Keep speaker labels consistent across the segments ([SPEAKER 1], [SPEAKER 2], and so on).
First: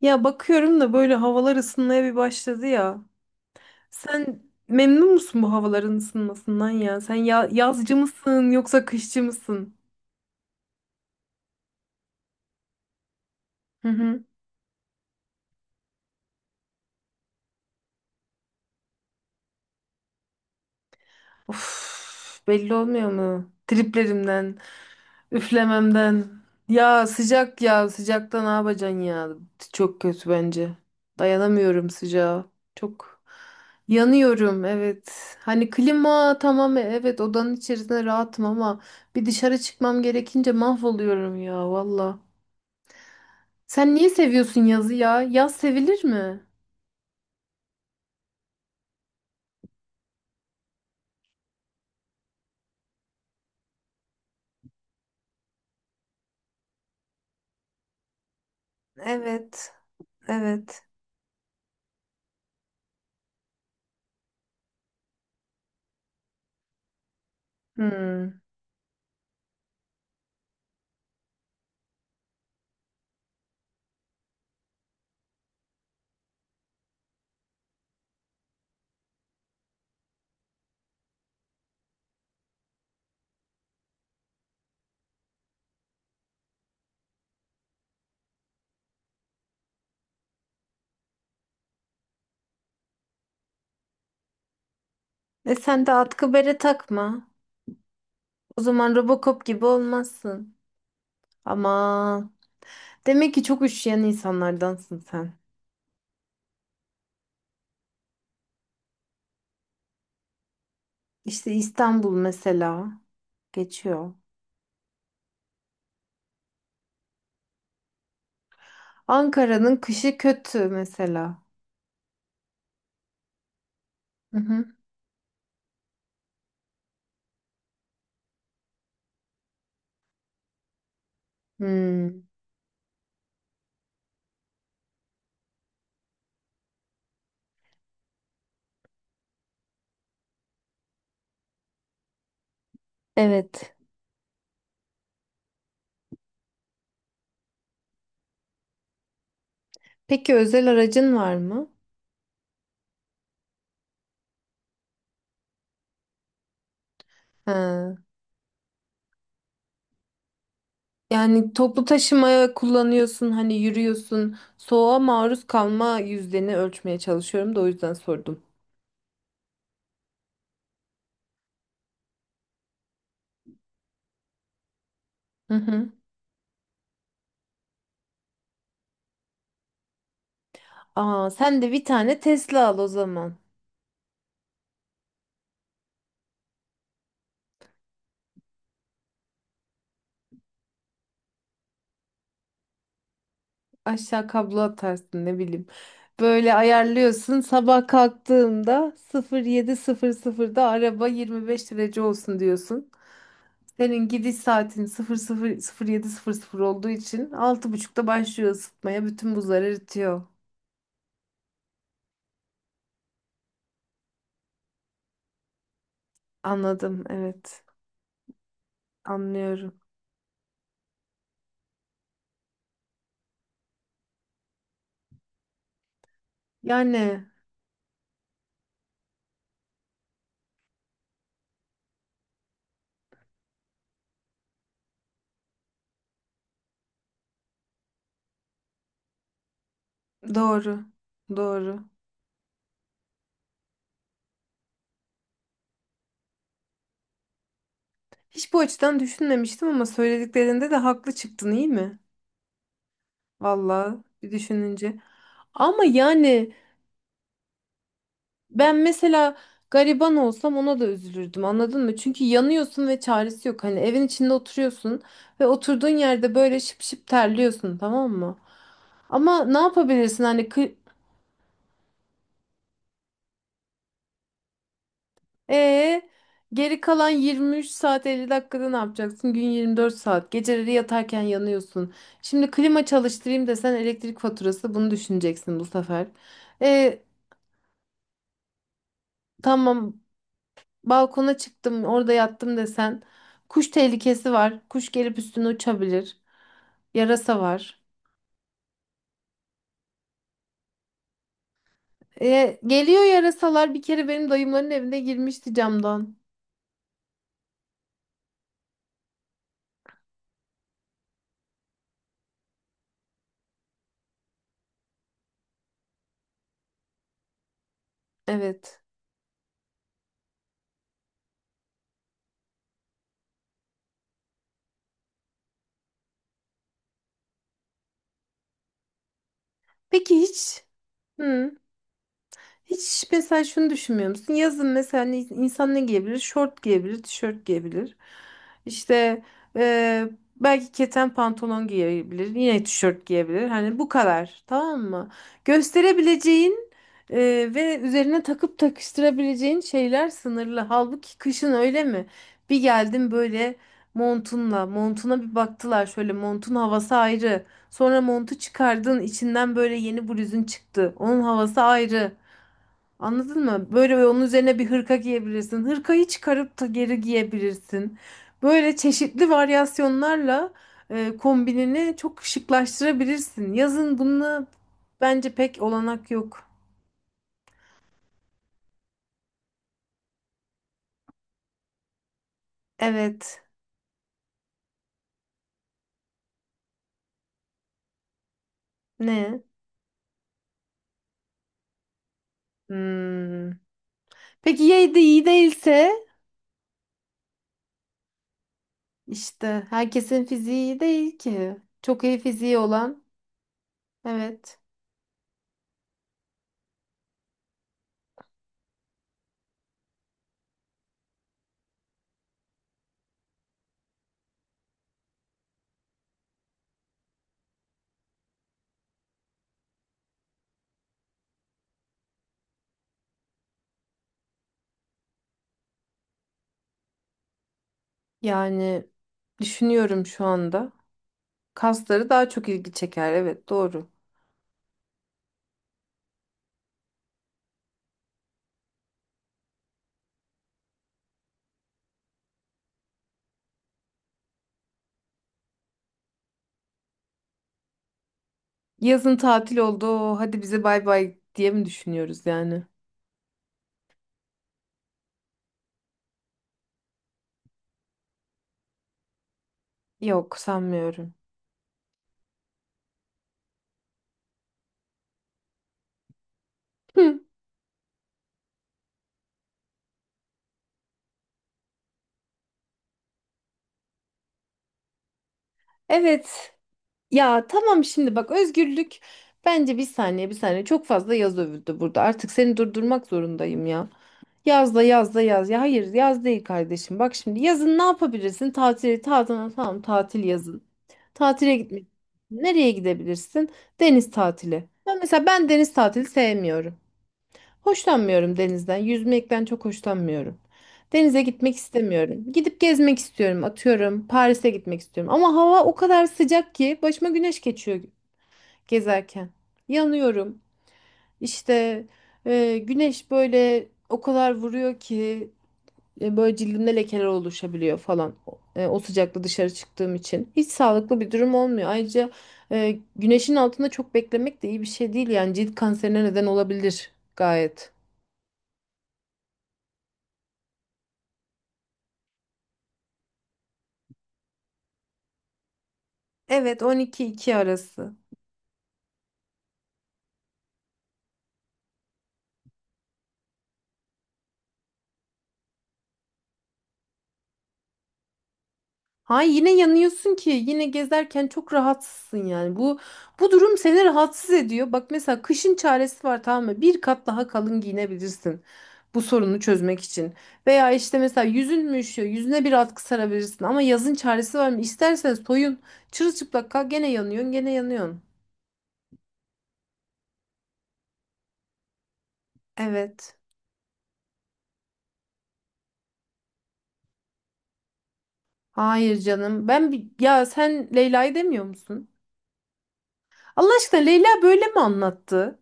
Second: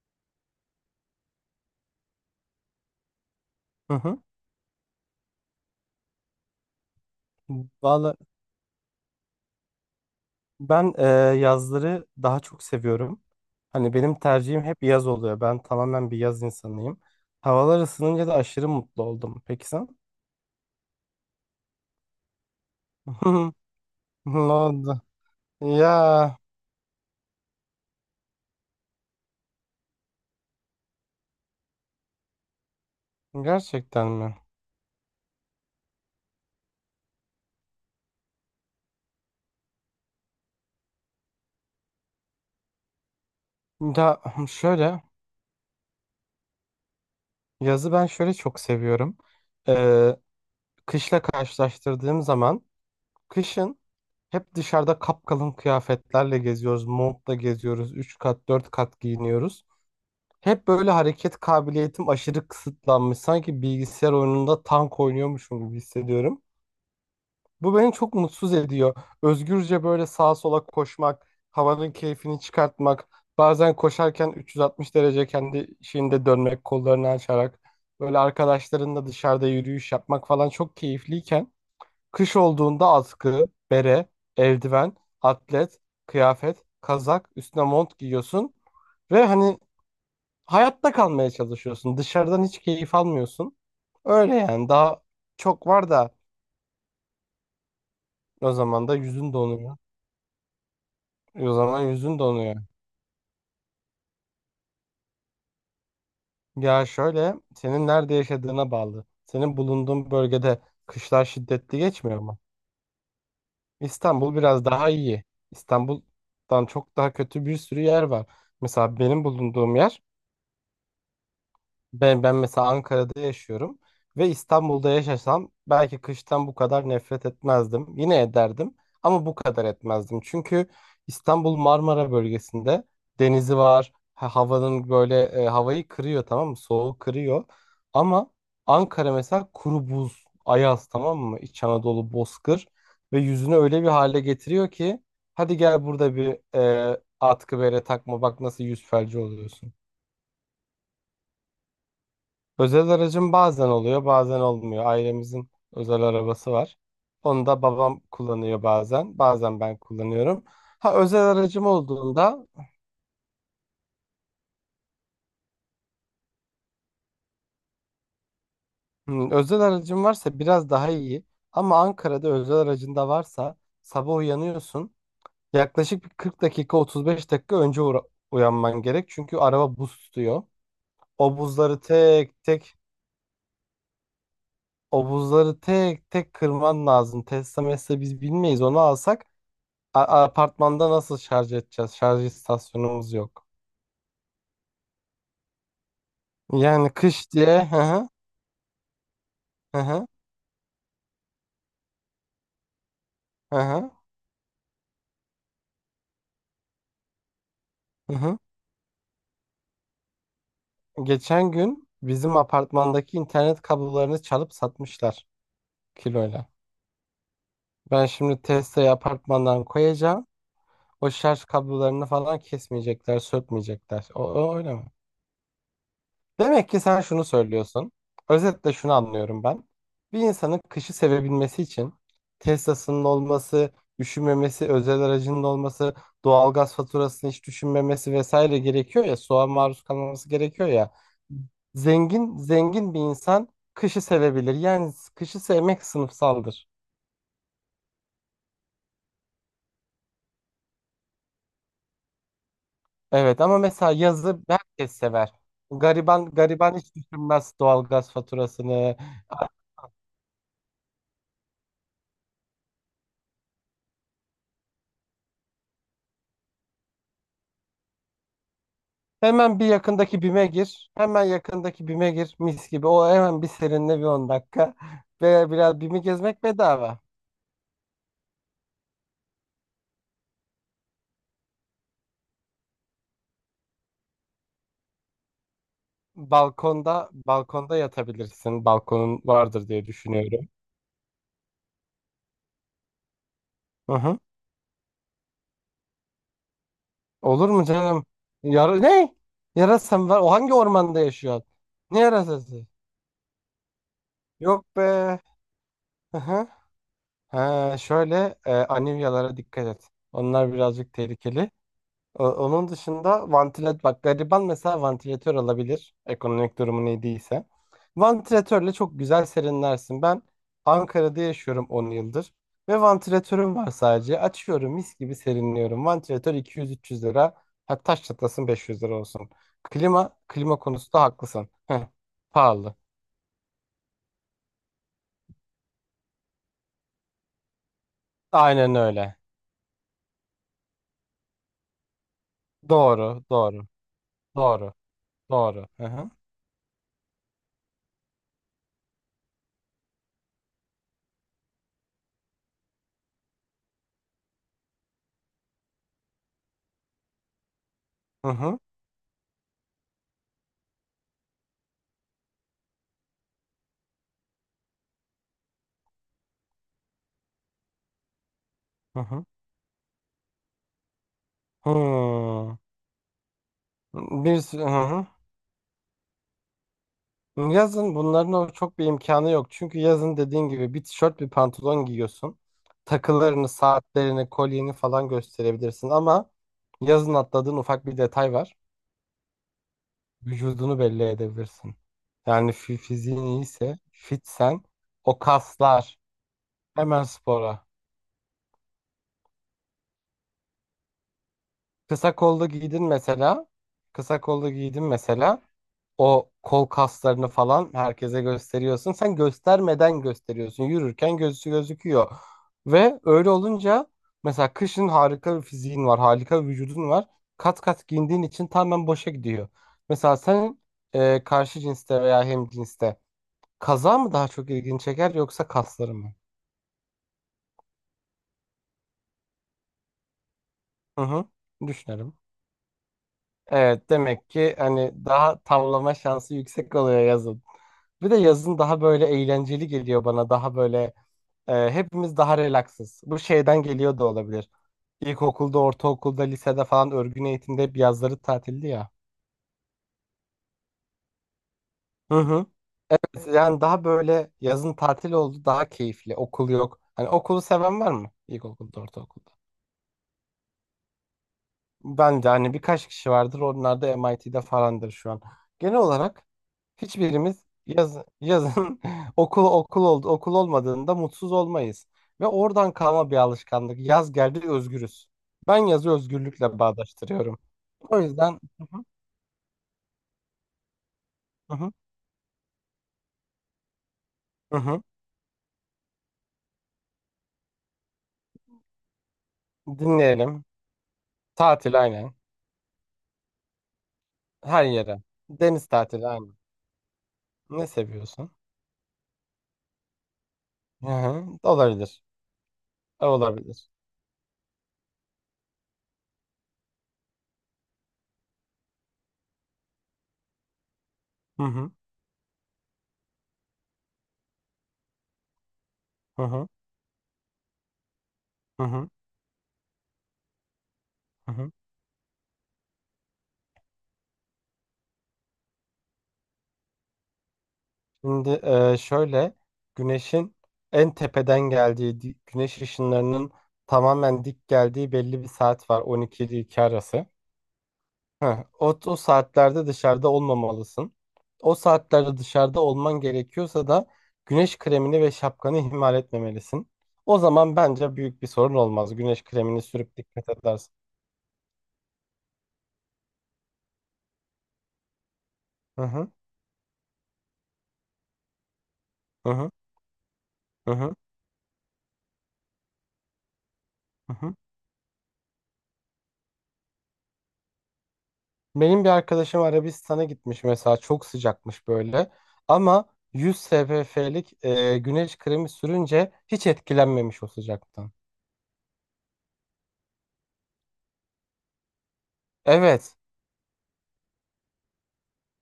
[SPEAKER 1] Ya bakıyorum da böyle havalar ısınmaya bir başladı ya.
[SPEAKER 2] Hı hı.
[SPEAKER 1] Sen memnun musun bu havaların ısınmasından ya? Sen ya yazcı
[SPEAKER 2] Valla
[SPEAKER 1] mısın yoksa kışçı mısın?
[SPEAKER 2] ben yazları daha çok seviyorum.
[SPEAKER 1] Hı
[SPEAKER 2] Hani benim
[SPEAKER 1] hı.
[SPEAKER 2] tercihim hep yaz oluyor. Ben tamamen bir yaz insanıyım. Havalar ısınınca da aşırı mutlu oldum. Peki sen?
[SPEAKER 1] Of, belli olmuyor mu?
[SPEAKER 2] Ne
[SPEAKER 1] Triplerimden,
[SPEAKER 2] oldu? Ya,
[SPEAKER 1] üflememden. Ya sıcak ya sıcakta ne yapacaksın ya? Çok kötü bence. Dayanamıyorum sıcağa. Çok
[SPEAKER 2] gerçekten mi?
[SPEAKER 1] yanıyorum, evet. Hani klima tamam, evet, odanın içerisinde rahatım ama bir dışarı çıkmam gerekince mahvoluyorum ya valla. Sen niye
[SPEAKER 2] Ya
[SPEAKER 1] seviyorsun yazı
[SPEAKER 2] şöyle,
[SPEAKER 1] ya? Yaz sevilir mi?
[SPEAKER 2] yazı ben şöyle çok seviyorum. Ee, Kışla karşılaştırdığım zaman kışın hep dışarıda kapkalın kıyafetlerle geziyoruz. Montla geziyoruz. Üç kat 4 kat giyiniyoruz.
[SPEAKER 1] Evet,
[SPEAKER 2] Hep
[SPEAKER 1] evet.
[SPEAKER 2] böyle hareket kabiliyetim aşırı kısıtlanmış. Sanki bilgisayar oyununda tank oynuyormuşum gibi hissediyorum. Bu beni çok
[SPEAKER 1] Hmm.
[SPEAKER 2] mutsuz ediyor. Özgürce böyle sağa sola koşmak, havanın keyfini çıkartmak, bazen koşarken 360 derece kendi şeyinde dönmek, kollarını açarak, böyle arkadaşlarınla dışarıda yürüyüş yapmak falan çok keyifliyken, kış olduğunda atkı, bere, eldiven, atlet, kıyafet, kazak, üstüne mont giyiyorsun ve hani hayatta kalmaya çalışıyorsun. Dışarıdan hiç keyif almıyorsun. Öyle yani daha
[SPEAKER 1] E
[SPEAKER 2] çok
[SPEAKER 1] sen
[SPEAKER 2] var
[SPEAKER 1] de
[SPEAKER 2] da
[SPEAKER 1] atkı bere takma.
[SPEAKER 2] o
[SPEAKER 1] O
[SPEAKER 2] zaman
[SPEAKER 1] zaman
[SPEAKER 2] da yüzün
[SPEAKER 1] Robocop gibi
[SPEAKER 2] donuyor.
[SPEAKER 1] olmazsın.
[SPEAKER 2] O zaman yüzün
[SPEAKER 1] Ama
[SPEAKER 2] donuyor.
[SPEAKER 1] demek ki çok üşüyen insanlardansın sen.
[SPEAKER 2] Ya şöyle, senin nerede yaşadığına bağlı. Senin bulunduğun bölgede kışlar
[SPEAKER 1] İşte
[SPEAKER 2] şiddetli
[SPEAKER 1] İstanbul
[SPEAKER 2] geçmiyor mu?
[SPEAKER 1] mesela geçiyor.
[SPEAKER 2] İstanbul biraz daha iyi. İstanbul'dan çok daha kötü bir sürü yer var. Mesela benim
[SPEAKER 1] Ankara'nın
[SPEAKER 2] bulunduğum yer.
[SPEAKER 1] kışı kötü mesela.
[SPEAKER 2] Ben mesela Ankara'da yaşıyorum ve
[SPEAKER 1] Hı hı.
[SPEAKER 2] İstanbul'da yaşasam belki kıştan bu kadar nefret etmezdim. Yine ederdim ama bu kadar etmezdim. Çünkü İstanbul Marmara
[SPEAKER 1] Hmm,
[SPEAKER 2] bölgesinde, denizi var. Havayı kırıyor, tamam mı? Soğuğu kırıyor. Ama Ankara mesela kuru buz, ayaz, tamam mı? İç Anadolu bozkır ve yüzünü
[SPEAKER 1] evet.
[SPEAKER 2] öyle bir hale getiriyor ki hadi gel burada bir atkı bere takma, bak nasıl yüz felci oluyorsun.
[SPEAKER 1] Peki özel aracın var mı?
[SPEAKER 2] Özel aracım bazen oluyor, bazen olmuyor. Ailemizin özel arabası var. Onu da
[SPEAKER 1] Ha.
[SPEAKER 2] babam kullanıyor bazen, bazen ben kullanıyorum. Ha, özel
[SPEAKER 1] Yani
[SPEAKER 2] aracım
[SPEAKER 1] toplu
[SPEAKER 2] olduğunda,
[SPEAKER 1] taşımaya kullanıyorsun, hani yürüyorsun. Soğuğa maruz kalma yüzdeni ölçmeye çalışıyorum da o yüzden sordum.
[SPEAKER 2] özel aracım varsa biraz daha iyi. Ama Ankara'da özel aracın da varsa sabah uyanıyorsun.
[SPEAKER 1] Hı hı.
[SPEAKER 2] Yaklaşık bir 40 dakika, 35 dakika önce uyanman gerek. Çünkü araba buz tutuyor.
[SPEAKER 1] Aa,
[SPEAKER 2] O
[SPEAKER 1] sen de
[SPEAKER 2] buzları
[SPEAKER 1] bir tane
[SPEAKER 2] tek
[SPEAKER 1] Tesla
[SPEAKER 2] tek,
[SPEAKER 1] al o zaman.
[SPEAKER 2] o buzları tek tek kırman lazım. Tesla mesle biz bilmeyiz, onu alsak apartmanda nasıl şarj edeceğiz? Şarj istasyonumuz yok.
[SPEAKER 1] Aşağı kablo atarsın, ne bileyim. Böyle
[SPEAKER 2] Yani kış
[SPEAKER 1] ayarlıyorsun.
[SPEAKER 2] diye. Hı
[SPEAKER 1] Sabah
[SPEAKER 2] hı,
[SPEAKER 1] kalktığımda
[SPEAKER 2] hı hı,
[SPEAKER 1] 07:00'da araba 25 derece olsun diyorsun.
[SPEAKER 2] hı hı.
[SPEAKER 1] Senin gidiş saatin sıfır sıfır sıfır sıfır yedi sıfır sıfır olduğu için 06:30'da
[SPEAKER 2] Hı hı.
[SPEAKER 1] başlıyor ısıtmaya. Bütün buzlar eritiyor.
[SPEAKER 2] Geçen gün bizim apartmandaki internet kablolarını çalıp satmışlar kiloyla.
[SPEAKER 1] Anladım, evet.
[SPEAKER 2] Ben şimdi testeyi apartmandan
[SPEAKER 1] Anlıyorum.
[SPEAKER 2] koyacağım. O şarj kablolarını falan kesmeyecekler, sökmeyecekler. O öyle mi? Demek ki sen şunu
[SPEAKER 1] Yani
[SPEAKER 2] söylüyorsun. Özetle şunu anlıyorum ben. Bir insanın kışı sevebilmesi için Tesla'sının olması, üşümemesi, özel aracının olması, doğalgaz faturasını hiç düşünmemesi vesaire gerekiyor ya, soğuğa maruz kalmaması gerekiyor
[SPEAKER 1] doğru.
[SPEAKER 2] ya.
[SPEAKER 1] Doğru.
[SPEAKER 2] Zengin zengin bir insan kışı sevebilir. Yani kışı sevmek sınıfsaldır.
[SPEAKER 1] Hiç bu açıdan düşünmemiştim ama söylediklerinde de haklı çıktın, iyi mi?
[SPEAKER 2] Evet, ama mesela
[SPEAKER 1] Vallahi bir
[SPEAKER 2] yazı herkes
[SPEAKER 1] düşününce.
[SPEAKER 2] sever.
[SPEAKER 1] Ama
[SPEAKER 2] Gariban
[SPEAKER 1] yani
[SPEAKER 2] gariban hiç düşünmez doğalgaz
[SPEAKER 1] ben
[SPEAKER 2] faturasını.
[SPEAKER 1] mesela gariban olsam ona da üzülürdüm, anladın mı? Çünkü yanıyorsun ve çaresi yok. Hani evin içinde oturuyorsun ve oturduğun yerde böyle şıp şıp terliyorsun, tamam mı? Ama ne
[SPEAKER 2] Hemen bir yakındaki
[SPEAKER 1] yapabilirsin
[SPEAKER 2] BİM'e
[SPEAKER 1] hani kı
[SPEAKER 2] gir. Hemen yakındaki BİM'e gir. Mis gibi. O hemen bir serinle bir 10 dakika. Ve biraz BİM'i
[SPEAKER 1] ee,
[SPEAKER 2] gezmek
[SPEAKER 1] geri
[SPEAKER 2] bedava.
[SPEAKER 1] kalan 23 saat 50 dakikada ne yapacaksın? Gün 24 saat. Geceleri yatarken yanıyorsun. Şimdi klima çalıştırayım desen elektrik faturası bunu düşüneceksin bu sefer. E,
[SPEAKER 2] Balkonda yatabilirsin. Balkonun vardır diye
[SPEAKER 1] tamam,
[SPEAKER 2] düşünüyorum.
[SPEAKER 1] balkona çıktım, orada yattım desen kuş
[SPEAKER 2] Hı hı.
[SPEAKER 1] tehlikesi var. Kuş gelip üstüne uçabilir. Yarasa
[SPEAKER 2] Olur mu
[SPEAKER 1] var.
[SPEAKER 2] canım? Yara ne? Yarasa var? O hangi ormanda yaşıyor? Ne yarasası?
[SPEAKER 1] Geliyor yarasalar, bir kere benim
[SPEAKER 2] Yok
[SPEAKER 1] dayımların
[SPEAKER 2] be.
[SPEAKER 1] evine girmişti camdan.
[SPEAKER 2] Hı hı. Ha, anivyalara dikkat et. Onlar birazcık tehlikeli. Onun dışında vantilatör, bak, gariban mesela vantilatör alabilir, ekonomik durumu ne değilse. Vantilatörle
[SPEAKER 1] Evet.
[SPEAKER 2] çok güzel serinlersin. Ben Ankara'da yaşıyorum 10 yıldır ve vantilatörüm var sadece. Açıyorum, mis gibi serinliyorum. Vantilatör 200-300 lira. Hatta taş çatlasın 500 lira olsun. Klima,
[SPEAKER 1] Peki
[SPEAKER 2] klima
[SPEAKER 1] hiç?
[SPEAKER 2] konusunda haklısın.
[SPEAKER 1] Hı.
[SPEAKER 2] Heh, pahalı.
[SPEAKER 1] Hiç mesela şunu düşünmüyor musun? Yazın mesela insan ne giyebilir? Şort giyebilir, tişört giyebilir.
[SPEAKER 2] Aynen öyle.
[SPEAKER 1] İşte eee, belki keten pantolon giyebilir, yine tişört
[SPEAKER 2] Doğru,
[SPEAKER 1] giyebilir.
[SPEAKER 2] doğru,
[SPEAKER 1] Hani bu kadar,
[SPEAKER 2] doğru,
[SPEAKER 1] tamam mı?
[SPEAKER 2] doğru. Hı hı,
[SPEAKER 1] Gösterebileceğin ve üzerine takıp takıştırabileceğin şeyler sınırlı. Halbuki kışın öyle mi? Bir geldim böyle montunla, montuna bir baktılar, şöyle montun havası ayrı. Sonra
[SPEAKER 2] hı
[SPEAKER 1] montu
[SPEAKER 2] hı,
[SPEAKER 1] çıkardın, içinden böyle yeni bluzun çıktı. Onun havası ayrı. Anladın mı? Böyle onun üzerine bir hırka giyebilirsin. Hırkayı çıkarıp da geri giyebilirsin. Böyle
[SPEAKER 2] hı hı.
[SPEAKER 1] çeşitli varyasyonlarla kombinini çok
[SPEAKER 2] Hmm.
[SPEAKER 1] şıklaştırabilirsin. Yazın
[SPEAKER 2] Bir
[SPEAKER 1] bununla
[SPEAKER 2] sürü, hı hı.
[SPEAKER 1] bence pek olanak yok.
[SPEAKER 2] Yazın bunların o çok bir imkanı yok. Çünkü yazın dediğin gibi bir tişört bir pantolon giyiyorsun.
[SPEAKER 1] Evet.
[SPEAKER 2] Takılarını, saatlerini, kolyeni falan gösterebilirsin ama yazın atladığın ufak bir detay var.
[SPEAKER 1] Ne?
[SPEAKER 2] Vücudunu belli edebilirsin. Yani fiziğin
[SPEAKER 1] Hmm.
[SPEAKER 2] iyiyse, fitsen
[SPEAKER 1] Peki ya de
[SPEAKER 2] o
[SPEAKER 1] iyi değilse?
[SPEAKER 2] kaslar hemen spora.
[SPEAKER 1] İşte herkesin fiziği iyi değil ki. Çok
[SPEAKER 2] Kısa
[SPEAKER 1] iyi
[SPEAKER 2] kollu
[SPEAKER 1] fiziği
[SPEAKER 2] giydin
[SPEAKER 1] olan.
[SPEAKER 2] mesela. Kısa kollu
[SPEAKER 1] Evet.
[SPEAKER 2] giydin mesela. O kol kaslarını falan herkese gösteriyorsun. Sen göstermeden gösteriyorsun. Yürürken gözü gözüküyor. Ve öyle olunca mesela kışın harika bir fiziğin var, harika bir vücudun var. Kat kat giyindiğin için tamamen boşa gidiyor. Mesela sen karşı cinste veya hemcinste kaza mı daha çok ilgini çeker yoksa kasları mı?
[SPEAKER 1] Yani düşünüyorum şu anda.
[SPEAKER 2] Hı hı.
[SPEAKER 1] Kasları
[SPEAKER 2] Düşünelim.
[SPEAKER 1] daha çok ilgi çeker. Evet, doğru.
[SPEAKER 2] Evet, demek ki hani daha tavlama şansı yüksek oluyor yazın. Bir de yazın daha böyle eğlenceli geliyor bana. Daha böyle Hepimiz daha relaksız. Bu şeyden geliyor da olabilir. İlkokulda, ortaokulda, lisede falan örgün eğitimde hep yazları tatildi ya.
[SPEAKER 1] Yazın tatil oldu. Hadi bize bay bay diye mi
[SPEAKER 2] Hı
[SPEAKER 1] düşünüyoruz
[SPEAKER 2] hı.
[SPEAKER 1] yani?
[SPEAKER 2] Yani daha böyle yazın tatil oldu, daha keyifli. Okul yok. Hani okulu seven var mı? İlkokulda, ortaokulda.
[SPEAKER 1] Yok, sanmıyorum.
[SPEAKER 2] Ben de hani birkaç kişi vardır. Onlar da MIT'de falandır şu an. Genel olarak
[SPEAKER 1] Hı,
[SPEAKER 2] hiçbirimiz yazın okul olmadığında mutsuz olmayız. Ve oradan kalma bir alışkanlık. Yaz geldi, özgürüz. Ben yazı
[SPEAKER 1] evet.
[SPEAKER 2] özgürlükle bağdaştırıyorum.
[SPEAKER 1] Ya tamam,
[SPEAKER 2] O
[SPEAKER 1] şimdi bak,
[SPEAKER 2] yüzden. Hı,
[SPEAKER 1] özgürlük bence, bir saniye bir saniye, çok fazla yaz
[SPEAKER 2] hı hı,
[SPEAKER 1] övüldü burada. Artık seni durdurmak zorundayım ya.
[SPEAKER 2] hı
[SPEAKER 1] Yaz da
[SPEAKER 2] hı.
[SPEAKER 1] yaz da yaz. Ya hayır, yaz değil kardeşim. Bak şimdi yazın ne yapabilirsin? Tatili tatil, tamam, tatil
[SPEAKER 2] Dinleyelim.
[SPEAKER 1] yazın. Tatile
[SPEAKER 2] Tatil
[SPEAKER 1] gitmek.
[SPEAKER 2] aynen.
[SPEAKER 1] Nereye gidebilirsin? Deniz
[SPEAKER 2] Her
[SPEAKER 1] tatili.
[SPEAKER 2] yere.
[SPEAKER 1] Ben mesela, ben
[SPEAKER 2] Deniz
[SPEAKER 1] deniz tatili
[SPEAKER 2] tatili aynen.
[SPEAKER 1] sevmiyorum.
[SPEAKER 2] Ne seviyorsun?
[SPEAKER 1] Hoşlanmıyorum denizden. Yüzmekten çok hoşlanmıyorum.
[SPEAKER 2] Hı
[SPEAKER 1] Denize
[SPEAKER 2] hı.
[SPEAKER 1] gitmek
[SPEAKER 2] Olabilir.
[SPEAKER 1] istemiyorum. Gidip gezmek istiyorum.
[SPEAKER 2] Olabilir.
[SPEAKER 1] Atıyorum, Paris'e gitmek istiyorum. Ama hava o kadar sıcak ki başıma güneş geçiyor gezerken. Yanıyorum.
[SPEAKER 2] Hı hı.
[SPEAKER 1] İşte güneş böyle o kadar vuruyor ki e,
[SPEAKER 2] Hı
[SPEAKER 1] Böyle
[SPEAKER 2] hı.
[SPEAKER 1] cildimde lekeler oluşabiliyor falan. O
[SPEAKER 2] Hı
[SPEAKER 1] e, o
[SPEAKER 2] hı.
[SPEAKER 1] sıcakta dışarı çıktığım için. Hiç sağlıklı bir
[SPEAKER 2] Hı
[SPEAKER 1] durum
[SPEAKER 2] hı.
[SPEAKER 1] olmuyor. Ayrıca güneşin altında çok beklemek de iyi bir şey değil. Yani cilt kanserine neden olabilir gayet.
[SPEAKER 2] Şimdi şöyle, güneşin en tepeden geldiği güneş ışınlarının tamamen dik geldiği belli bir saat var, 12 ile 2
[SPEAKER 1] Evet,
[SPEAKER 2] arası.
[SPEAKER 1] 12-2 arası.
[SPEAKER 2] Heh, o saatlerde dışarıda olmamalısın. O saatlerde dışarıda olman gerekiyorsa da güneş kremini ve şapkanı ihmal etmemelisin. O zaman bence büyük bir sorun olmaz. Güneş
[SPEAKER 1] Hay, yine
[SPEAKER 2] kremini sürüp
[SPEAKER 1] yanıyorsun
[SPEAKER 2] dikkat
[SPEAKER 1] ki yine
[SPEAKER 2] edersin.
[SPEAKER 1] gezerken çok rahatsızsın yani. Bu durum seni rahatsız ediyor. Bak mesela kışın
[SPEAKER 2] Hı
[SPEAKER 1] çaresi
[SPEAKER 2] hı,
[SPEAKER 1] var, tamam mı? Bir kat daha kalın giyinebilirsin. Bu
[SPEAKER 2] hı
[SPEAKER 1] sorunu
[SPEAKER 2] hı,
[SPEAKER 1] çözmek için. Veya
[SPEAKER 2] hı hı,
[SPEAKER 1] işte mesela yüzün mü üşüyor? Yüzüne bir atkı sarabilirsin. Ama yazın
[SPEAKER 2] hı hı.
[SPEAKER 1] çaresi var mı? İstersen soyun. Çırılçıplak kal, gene yanıyorsun, gene yanıyorsun.
[SPEAKER 2] Benim bir arkadaşım Arabistan'a gitmiş mesela, çok sıcakmış böyle ama
[SPEAKER 1] Evet.
[SPEAKER 2] 100 SPF'lik güneş kremi sürünce hiç etkilenmemiş o sıcaktan.
[SPEAKER 1] Hayır canım. Ben ya sen Leyla'yı demiyor musun?
[SPEAKER 2] Evet,
[SPEAKER 1] Allah aşkına, Leyla böyle mi anlattı?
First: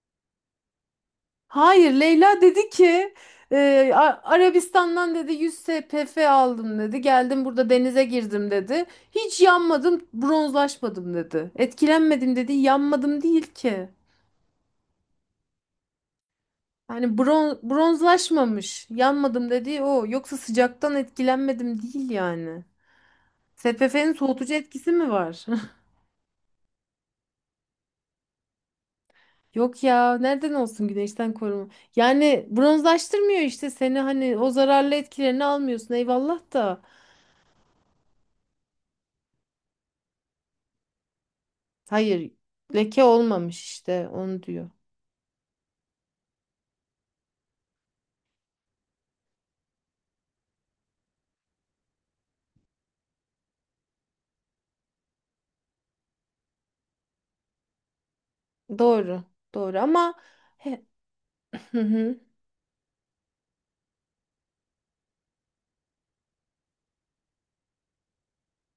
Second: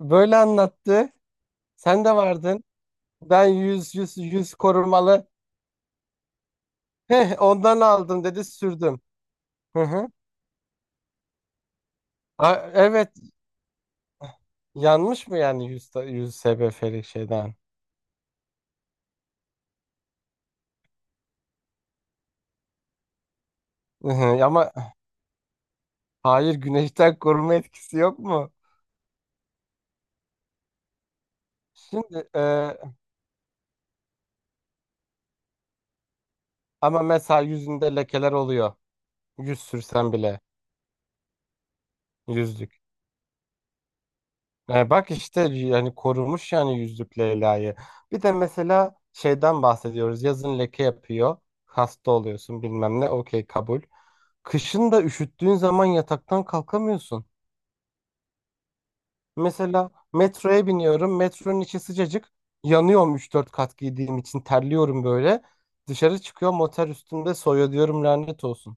[SPEAKER 2] böyle anlattı,
[SPEAKER 1] Hayır,
[SPEAKER 2] sen de
[SPEAKER 1] Leyla
[SPEAKER 2] vardın.
[SPEAKER 1] dedi ki
[SPEAKER 2] Ben 100 100 100
[SPEAKER 1] Arabistan'dan
[SPEAKER 2] korumalı,
[SPEAKER 1] dedi 100 SPF aldım dedi.
[SPEAKER 2] heh,
[SPEAKER 1] Geldim burada
[SPEAKER 2] ondan
[SPEAKER 1] denize
[SPEAKER 2] aldım dedi,
[SPEAKER 1] girdim dedi.
[SPEAKER 2] sürdüm.
[SPEAKER 1] Hiç
[SPEAKER 2] Hı
[SPEAKER 1] yanmadım,
[SPEAKER 2] hı.
[SPEAKER 1] bronzlaşmadım dedi. Etkilenmedim dedi.
[SPEAKER 2] Evet,
[SPEAKER 1] Yanmadım değil ki.
[SPEAKER 2] yanmış mı yani 100, 100 SPF'lik
[SPEAKER 1] Yani
[SPEAKER 2] şeyden?
[SPEAKER 1] bronzlaşmamış. Yanmadım dedi o. Yoksa sıcaktan etkilenmedim değil yani.
[SPEAKER 2] Hı
[SPEAKER 1] SPF'nin
[SPEAKER 2] hı.
[SPEAKER 1] soğutucu
[SPEAKER 2] Ama
[SPEAKER 1] etkisi mi var?
[SPEAKER 2] hayır, güneşten koruma etkisi yok mu?
[SPEAKER 1] Yok ya, nereden olsun güneşten koruma.
[SPEAKER 2] Şimdi
[SPEAKER 1] Yani bronzlaştırmıyor işte seni, hani o zararlı etkilerini almıyorsun, eyvallah da.
[SPEAKER 2] ama mesela yüzünde lekeler oluyor. Yüz sürsen bile
[SPEAKER 1] Hayır,
[SPEAKER 2] yüzlük.
[SPEAKER 1] leke olmamış işte, onu diyor.
[SPEAKER 2] Bak işte yani korumuş yani yüzlük Leyla'yı. Bir de mesela şeyden bahsediyoruz. Yazın leke yapıyor. Hasta oluyorsun bilmem ne. Okey kabul. Kışın da üşüttüğün zaman yataktan kalkamıyorsun.
[SPEAKER 1] Doğru, doğru
[SPEAKER 2] Mesela
[SPEAKER 1] ama
[SPEAKER 2] metroya
[SPEAKER 1] he-
[SPEAKER 2] biniyorum. Metronun
[SPEAKER 1] hı
[SPEAKER 2] içi
[SPEAKER 1] hı.
[SPEAKER 2] sıcacık. Yanıyorum üç dört kat giydiğim için, terliyorum böyle. Dışarı çıkıyorum, otel üstünde soyuyor diyorum, lanet olsun.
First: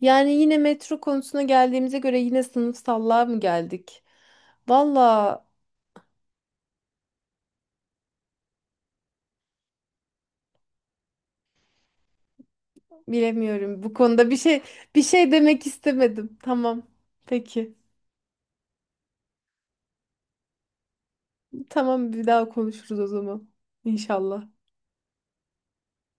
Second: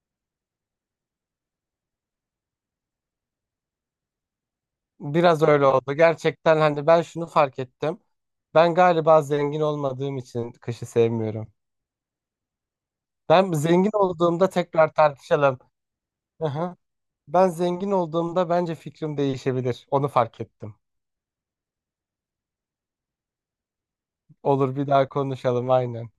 [SPEAKER 1] Yani yine metro konusuna geldiğimize göre yine sınıfsallığa mı geldik? Valla,
[SPEAKER 2] Biraz öyle oldu. Gerçekten hani ben şunu fark ettim. Ben galiba zengin olmadığım için kışı sevmiyorum. Ben
[SPEAKER 1] bilemiyorum
[SPEAKER 2] zengin
[SPEAKER 1] bu konuda bir
[SPEAKER 2] olduğumda
[SPEAKER 1] şey.
[SPEAKER 2] tekrar
[SPEAKER 1] Bir şey
[SPEAKER 2] tartışalım.
[SPEAKER 1] demek istemedim.
[SPEAKER 2] Aha.
[SPEAKER 1] Tamam.
[SPEAKER 2] Ben
[SPEAKER 1] Peki.
[SPEAKER 2] zengin olduğumda bence fikrim değişebilir. Onu fark ettim.
[SPEAKER 1] Tamam, bir daha konuşuruz o zaman. İnşallah.
[SPEAKER 2] Olur, bir daha konuşalım aynen.